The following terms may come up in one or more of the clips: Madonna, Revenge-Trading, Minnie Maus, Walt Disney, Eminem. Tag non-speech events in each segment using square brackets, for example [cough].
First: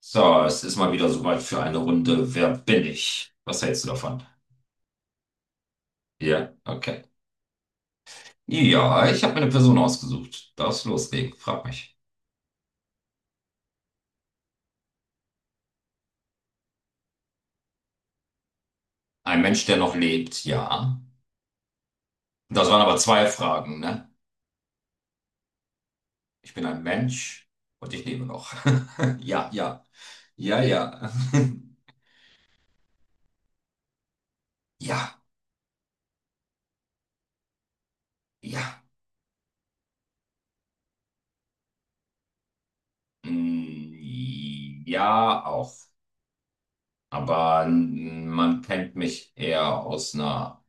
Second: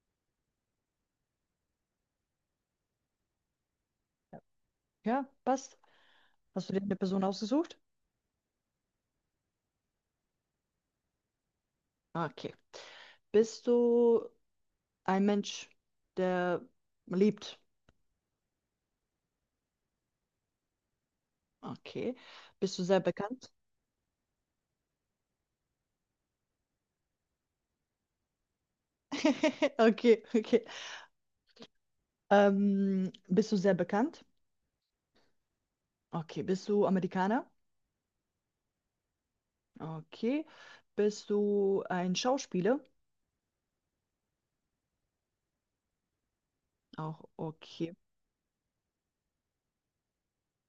So, es ist mal wieder soweit für eine Runde. Wer bin ich? Was hältst du davon? Ja, passt. Ja, Hast du dir eine okay. Person ausgesucht? Ja, ich habe mir eine Person ausgesucht. Darfst loslegen, frag mich. Ah, Okay. Bist du ein Mensch, der liebt? Ein Mensch, der noch lebt, ja. Okay. Das Bist waren du aber sehr zwei bekannt? Fragen, ne? Ich bin ein Mensch und ich lebe noch. [laughs] Ja, [laughs] ja. Okay, Ja, okay. ja. [laughs] Bist du sehr bekannt? Ja, Okay. Bist du Amerikaner? ja. Okay. Bist du ein Schauspieler? Mm, ja, auch. Auch Aber okay, man kennt mich eher aus einer,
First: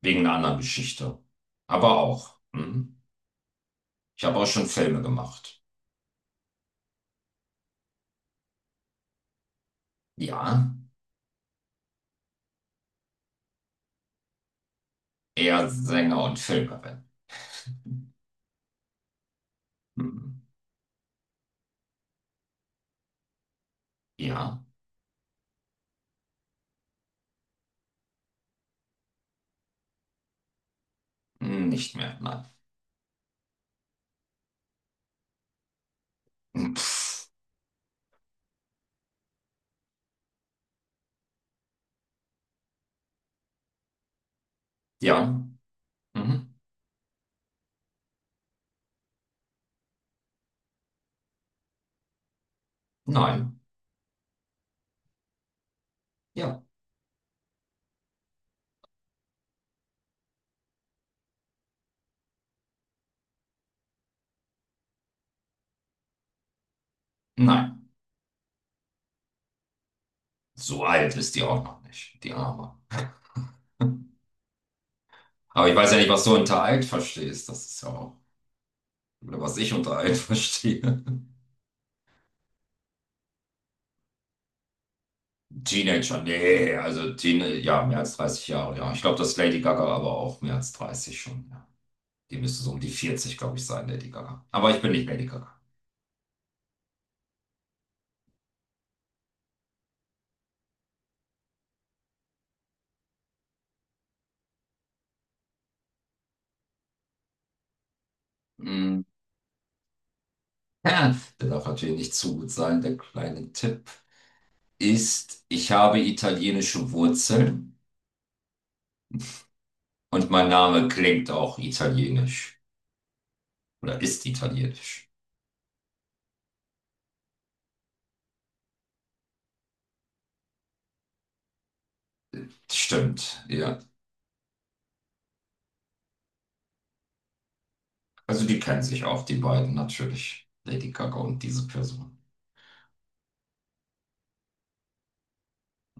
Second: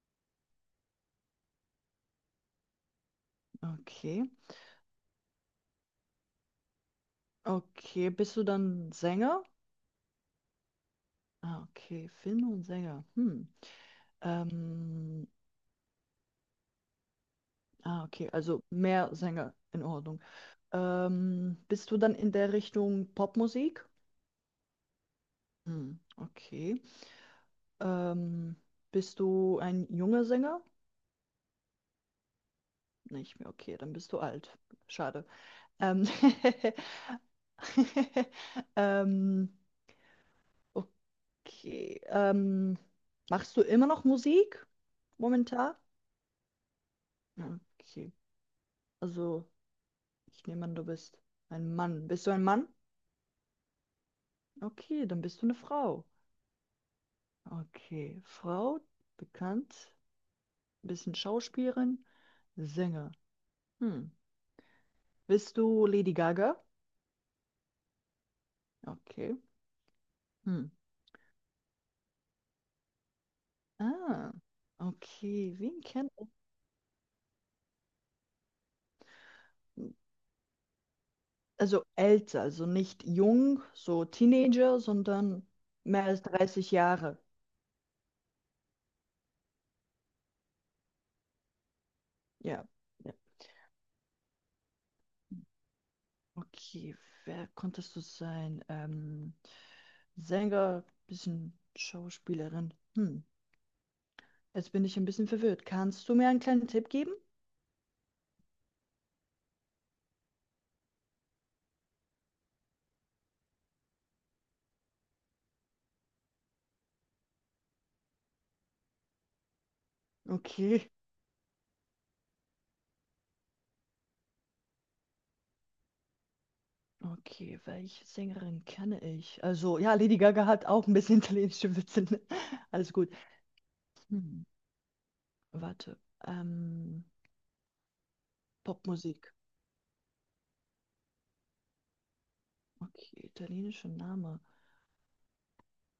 wegen einer anderen Geschichte. Aber auch. Mhm. Ich okay. habe auch schon Filme gemacht. Okay. Bist du dann Sänger? Ja, Ah, okay. Film und Sänger. Hm. Ähm, eher Sänger und Filmerin. ah, okay. Also mehr Sänger in Ordnung. Hm. Bist du dann in der Richtung Popmusik? Ja, Hm, okay. Ähm, bist du ein junger Sänger? Nicht mehr, nein. [laughs] Nicht mehr, okay, dann bist du alt. Schade. Ähm, Hm, pff. [laughs] ähm, okay. Machst du immer noch Musik Ja, momentan? mhm. Okay. Also, ich nehme an, du bist ein Mann. Bist du ein Mann? Nein, Okay, dann bist du eine Frau. ja, Okay. Frau, bekannt, bisschen Schauspielerin. Sänger. Hm. Bist du Lady Gaga? nein. Okay. Hm. So alt ist die auch noch nicht, die Arme. Ah, okay. Aber ich Wen weiß ja nicht, kennt. was du unter alt verstehst. Das ist ja auch, oder was ich unter alt [laughs] verstehe. Also älter, also nicht jung, so Teenager, sondern mehr Teenager, als 30 nee, also Jahre. Teen, ja, mehr als 30 Jahre, ja. Ich glaube, das ist Lady Gaga aber auch mehr als 30 schon, ja. Die müsste Ja. so um die Ja. 40, glaube ich, sein, Lady Gaga. Aber ich bin nicht Lady Gaga. Okay, wer konntest du sein? Sänger, bisschen Schauspielerin. Hm. Jetzt bin ich ein bisschen verwirrt. Kannst du mir einen kleinen Tipp geben? Mhm. Ja. Der darf natürlich nicht zu gut sein, der kleine Tipp ist, ich habe italienische Wurzeln und mein Name Okay. klingt auch italienisch oder ist italienisch. Okay, welche Sängerin kenne ich? Also, ja, Lady Gaga hat auch ein bisschen [laughs] italienische Witze. Ne? [laughs] Alles gut. Stimmt, ja. Hm, warte. Ähm, Also die kennen sich auch, Popmusik. die beiden natürlich, Lady Gaga und diese Person. Okay, italienischer Name.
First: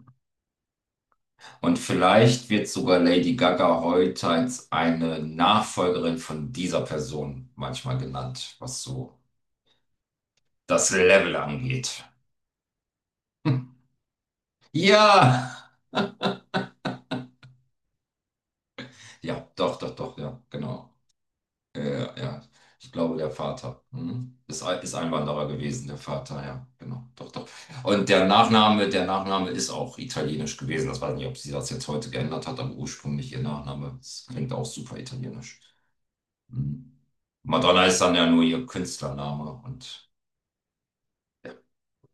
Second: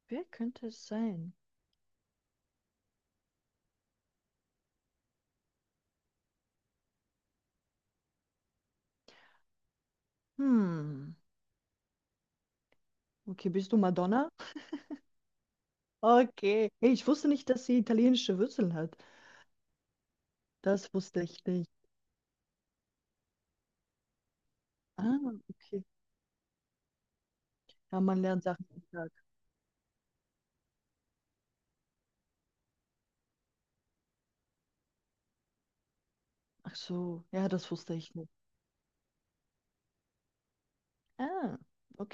Wer könnte es sein? Und vielleicht wird sogar Lady Gaga heute als eine Nachfolgerin von dieser Person manchmal genannt, was so das Hm. Level angeht. Okay, bist du [laughs] Madonna? Ja, Okay. Hey, ich wusste nicht, dass sie italienische Wurzeln hat. ja, doch, doch, doch, ja, Das genau. wusste ich nicht. Ja, ja. Ich glaube, der Vater. Mhm. Ist Ah, Einwanderer okay. gewesen, der Vater, ja, genau. Doch, doch. Ja, Und man der lernt Sachen am Nachname, der Tag. Nachname ist auch italienisch gewesen. Das weiß ich nicht, ob sie das jetzt heute geändert hat, aber ursprünglich ihr Nachname. Das klingt auch super italienisch. Ach Mhm. so, ja, das Madonna wusste ist dann ich ja nicht. nur ihr Künstlername und ja, Ah,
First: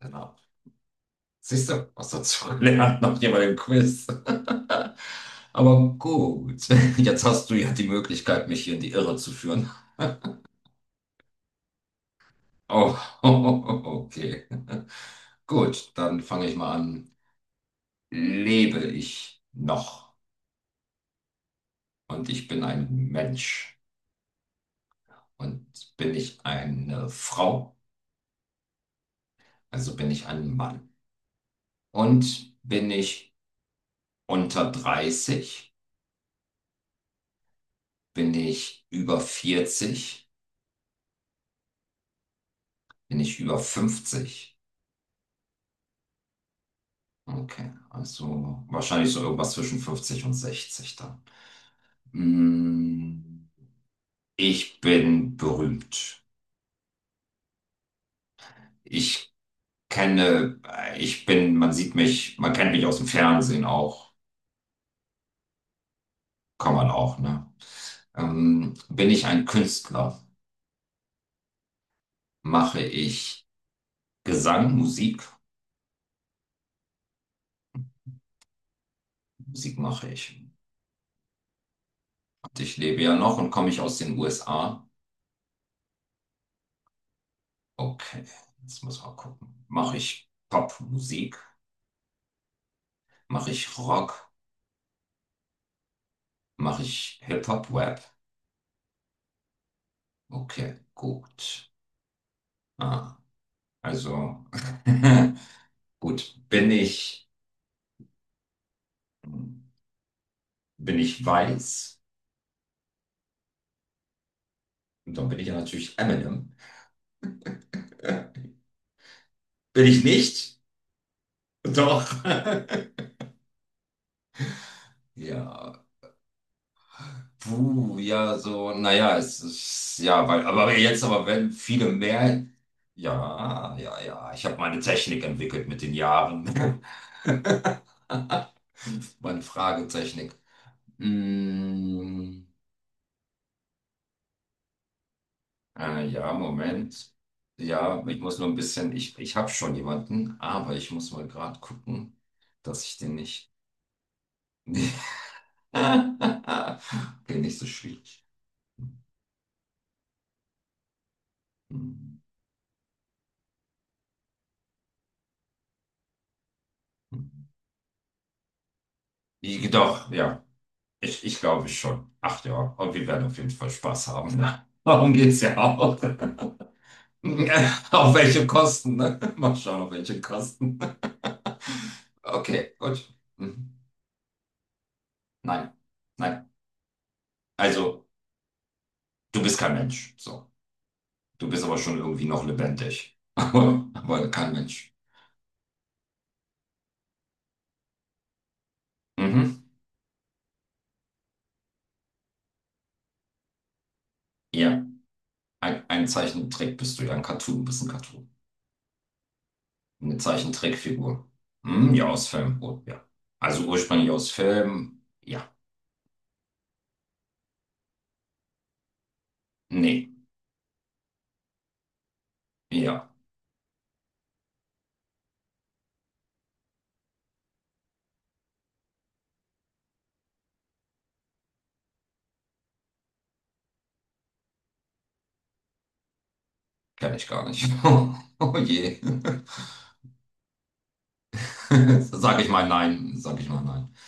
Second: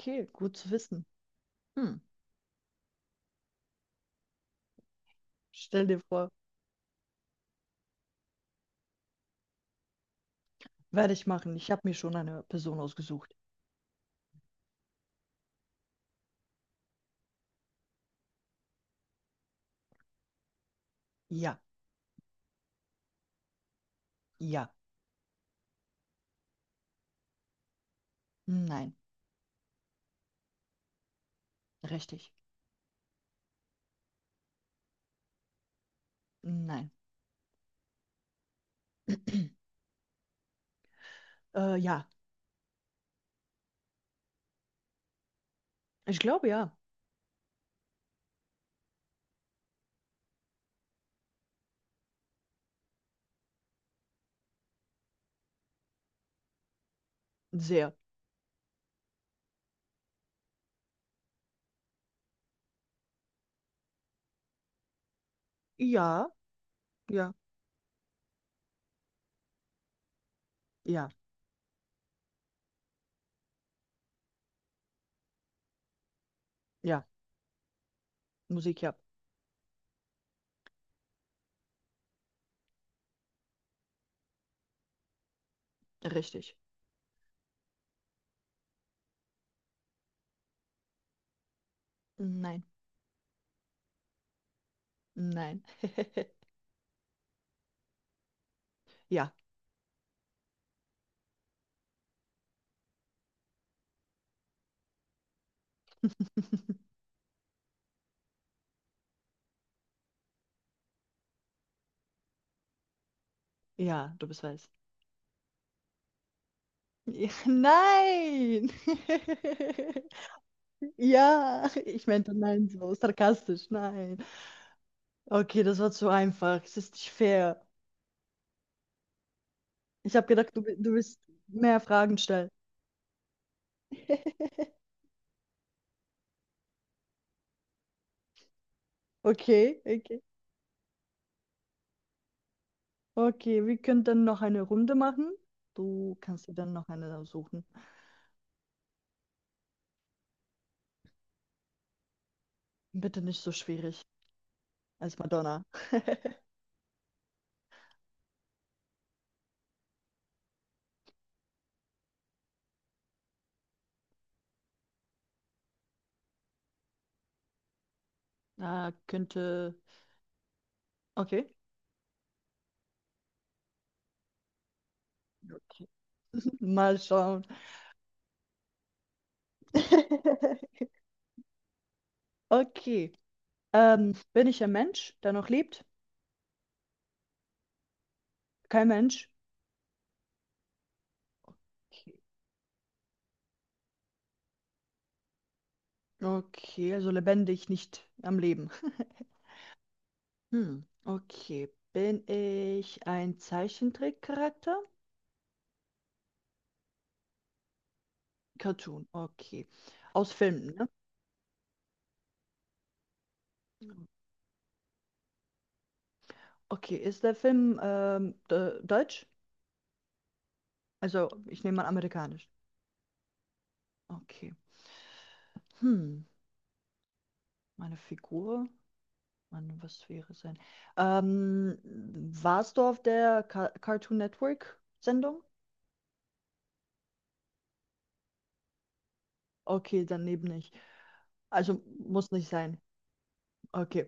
genau. Name. gut zu wissen. Siehst du, Hm. was dazu gelernt nach jeweiligen Quiz. [laughs] Aber Stell dir vor. gut, jetzt hast du ja die Möglichkeit, mich hier in die Irre zu führen. Werde ich machen. Ich habe mir schon eine Person Oh, ausgesucht. [laughs] okay. Gut, dann fange ich mal an. Lebe ich noch? Ja, Und ich bin ein Mensch. ja, Und bin ich eine Frau? nein, Also bin ich ein Mann. richtig, Und bin ich unter 30? nein. Bin ich über [clears throat] 40? Ja, Bin ich über 50? ich glaube ja. Okay, also wahrscheinlich so irgendwas zwischen 50 und 60 dann. Mm, Ich bin berühmt. Sehr. Ich kenne, ich bin, Man sieht mich, man kennt mich aus dem Fernsehen auch, Ja, kann man auch, ja, ne? Bin ich ein Künstler? ja, Mache ich Gesang, Musik? ja. Musik ja. Musik mache ich. Und ich lebe ja noch und komme ich aus den USA. Richtig. Okay, jetzt muss man gucken. Mache ich Popmusik? Nein, Mache ich Rock? nein. [laughs] Mache ich Hip-Hop-Rap? Ja, Okay, gut. Ah, also, [laughs] gut. Bin ich weiß? ja, du bist weiß. Und dann bin ich ja natürlich Eminem. Ja, [laughs] nein! Bin ich [laughs] nicht? Ja, ich Doch. meinte nein, so [laughs] sarkastisch, nein. Okay, Ja. das war zu einfach. Es ist nicht fair. Puh, ja, so, naja, es ist, Ich ja, habe weil, gedacht, aber du jetzt willst aber, wenn mehr viele Fragen mehr, stellen. ja, ja, ja, ich habe meine [laughs] Technik entwickelt mit den Jahren. [laughs] Meine Okay, okay. Fragetechnik. Mm, Okay, wir können dann noch eine Runde machen. Du ja, kannst dir dann noch Moment. eine suchen. Ja, ich muss nur ein bisschen, ich habe schon jemanden, aber ich muss mal gerade gucken, dass ich den Bitte nicht nicht. so schwierig [laughs] als Madonna. [laughs] Okay, nicht so schwierig. Hm, hm. Ah, könnte. Doch, ja. Ich Okay. glaube schon. Ach ja, und wir werden auf jeden Fall Spaß haben. Ne? [laughs] Darum geht's ja Okay. auch. [laughs] [laughs] Mal schauen. Auf welche Kosten, ne? [laughs] Mal schauen, auf welche Kosten. [laughs] [laughs] Okay, gut. Okay. Mhm. Bin ich ein Mensch, der noch Nein, lebt? nein. Also, Kein Mensch. du bist kein Mensch. So. Du bist aber schon Okay, irgendwie noch lebendig. [laughs] Aber kein Mensch. Okay, also lebendig, nicht am Leben. [laughs] Mhm. Hm, okay. Bin ich ein Zeichentrickcharakter? Ja, ein Zeichentrick bist du ja. Ein Cartoon, bist ein Cartoon. Cartoon, okay. Eine Aus Filmen, ne? Zeichentrickfigur. Hm, ja, aus Film. Oh, ja. Also ursprünglich aus Film. Ja. Okay, ist der Film deutsch? Nee. Also, ich nehme an, amerikanisch. Ja. Okay. Hm, meine Figur? Mann, was wäre sein? Ähm, warst du auf der Cartoon Network Sendung? Kenne ich gar nicht. [laughs] Oh je. [laughs] Okay, dann eben nicht. Also, muss Sag ich nicht mal sein. nein. Sag ich mal nein. Okay,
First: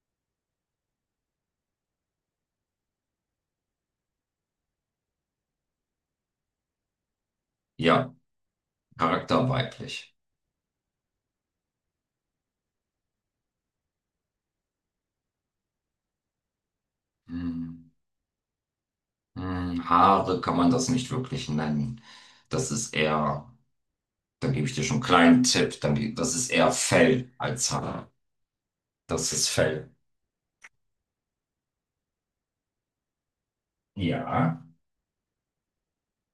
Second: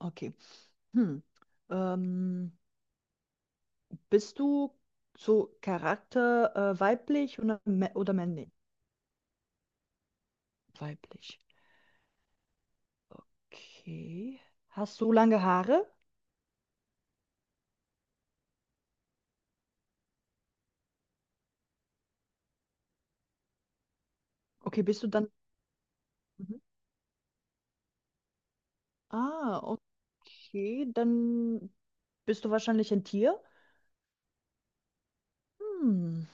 okay. Hm. Ähm, bist du so Charakter weiblich oder Ja. männlich? Charakter weiblich. Weiblich. Okay. Hast du lange Haare? Hm. Haare kann man das nicht wirklich nennen. Das ist eher, da gebe ich Okay, dir schon bist einen du dann. kleinen Tipp. Dann, das ist Mhm. eher Fell als Haare. Das ist Ah, Fell. okay. Dann bist du wahrscheinlich ein Tier. Ja. Hm.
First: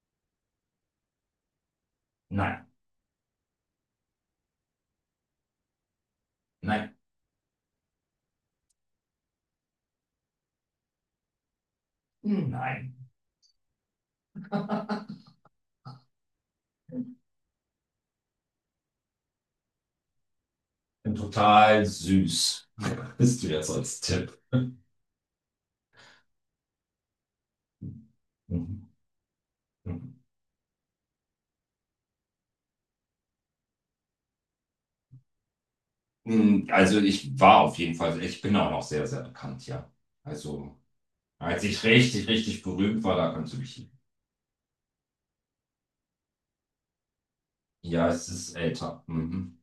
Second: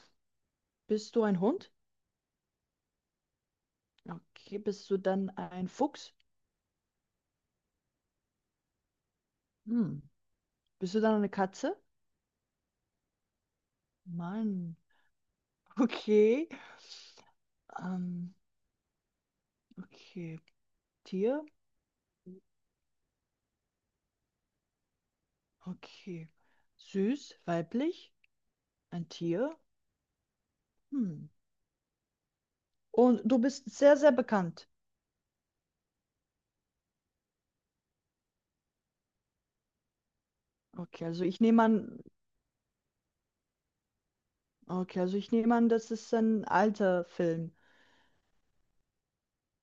Bist du ein Hund? Nein. Okay. Bist du dann ein Fuchs? Nein. Hm. Bist du dann eine Katze? Hm, nein. Mann. [laughs] [laughs] Okay. Ähm, okay. Bin Tier? total süß. [laughs] Bist du jetzt als Tipp? Okay. Süß, weiblich, Mhm. ein Tier? Mhm. Hm. Und du bist sehr, sehr bekannt. Also ich war auf jeden Fall, ich bin auch noch sehr, sehr bekannt, ja. Also Okay, also ich nehme als ich an, richtig, richtig berühmt war, da kannst du mich. okay, also ich nehme an, das ist ein alter Film. Ja, es ist älter. Mhm.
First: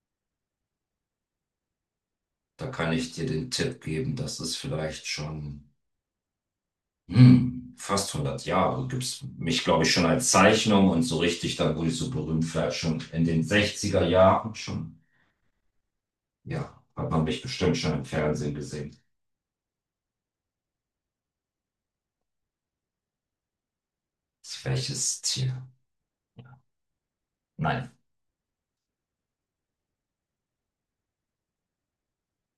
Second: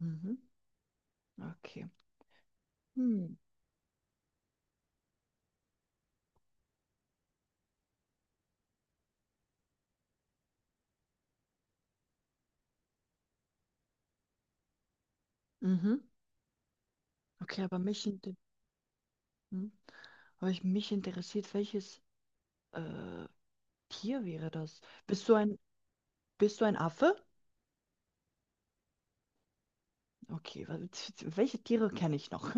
Mhm. Okay. Da kann ich dir Hm. den Tipp geben, dass es vielleicht schon fast 100 Jahre gibt's mich, glaube ich, schon als Zeichnung und so richtig, dann wurde ich so berühmt, vielleicht schon in den 60er Jahren schon. Mhm. Ja, hat man mich Okay, bestimmt aber schon im mich, inter- Fernsehen gesehen. hm? Aber mich interessiert, welches äh, Tier wäre das? Welches Bist du ein, Tier? bist du ein Affe? Nein. Okay, [laughs] welche Tiere kenne ich noch?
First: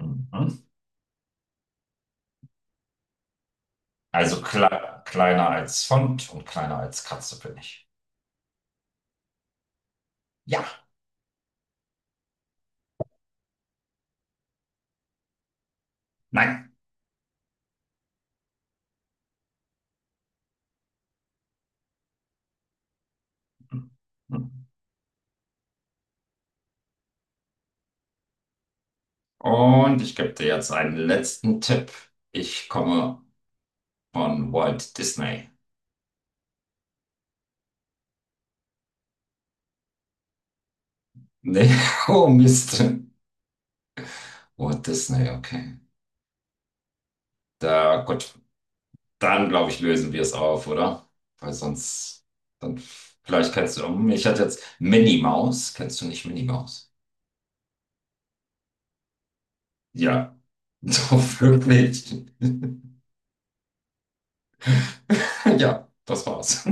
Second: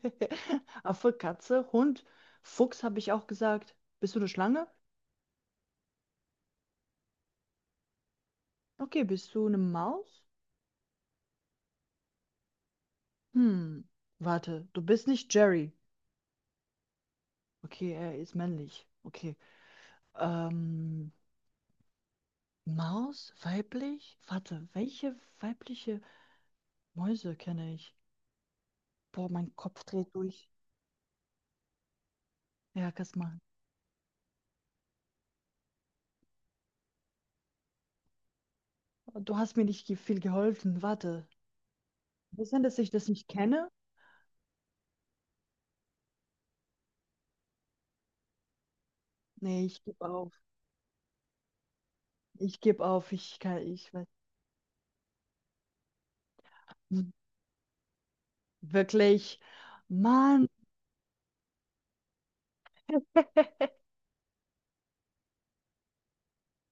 Mhm. [laughs] Affe, Katze, Hund, Fuchs habe ich auch gesagt. Bist du eine Also Schlange? Kleiner als Font und kleiner als Katze bin ich. Okay, bist du eine Maus? Ja, Hm, warte, du bist nicht Jerry. nein. Okay, er ist männlich. Okay. Ähm, Maus, weiblich? Mhm. Warte, welche weibliche Mäuse kenne ich? Boah, mein Kopf Und dreht ich gebe dir durch. jetzt einen letzten Tipp. Ich Ja, kannst komme machen. von Walt Disney. Du hast mir nicht ge- viel geholfen. Warte. Nee, [laughs] oh Wo ist denn, dass Mist. ich das nicht kenne? Walt Disney, okay. Da, gut, dann Nee, glaube ich, ich gebe lösen wir auf. es auf, oder? Weil sonst, Ich dann, gebe auf. Ich vielleicht kann, kennst du, ich weiß. um, ich hatte jetzt Minnie Maus. Kennst du nicht Minnie Maus? Wirklich. Ja, Mann. [laughs] so wirklich. [laughs] Ja, das war's.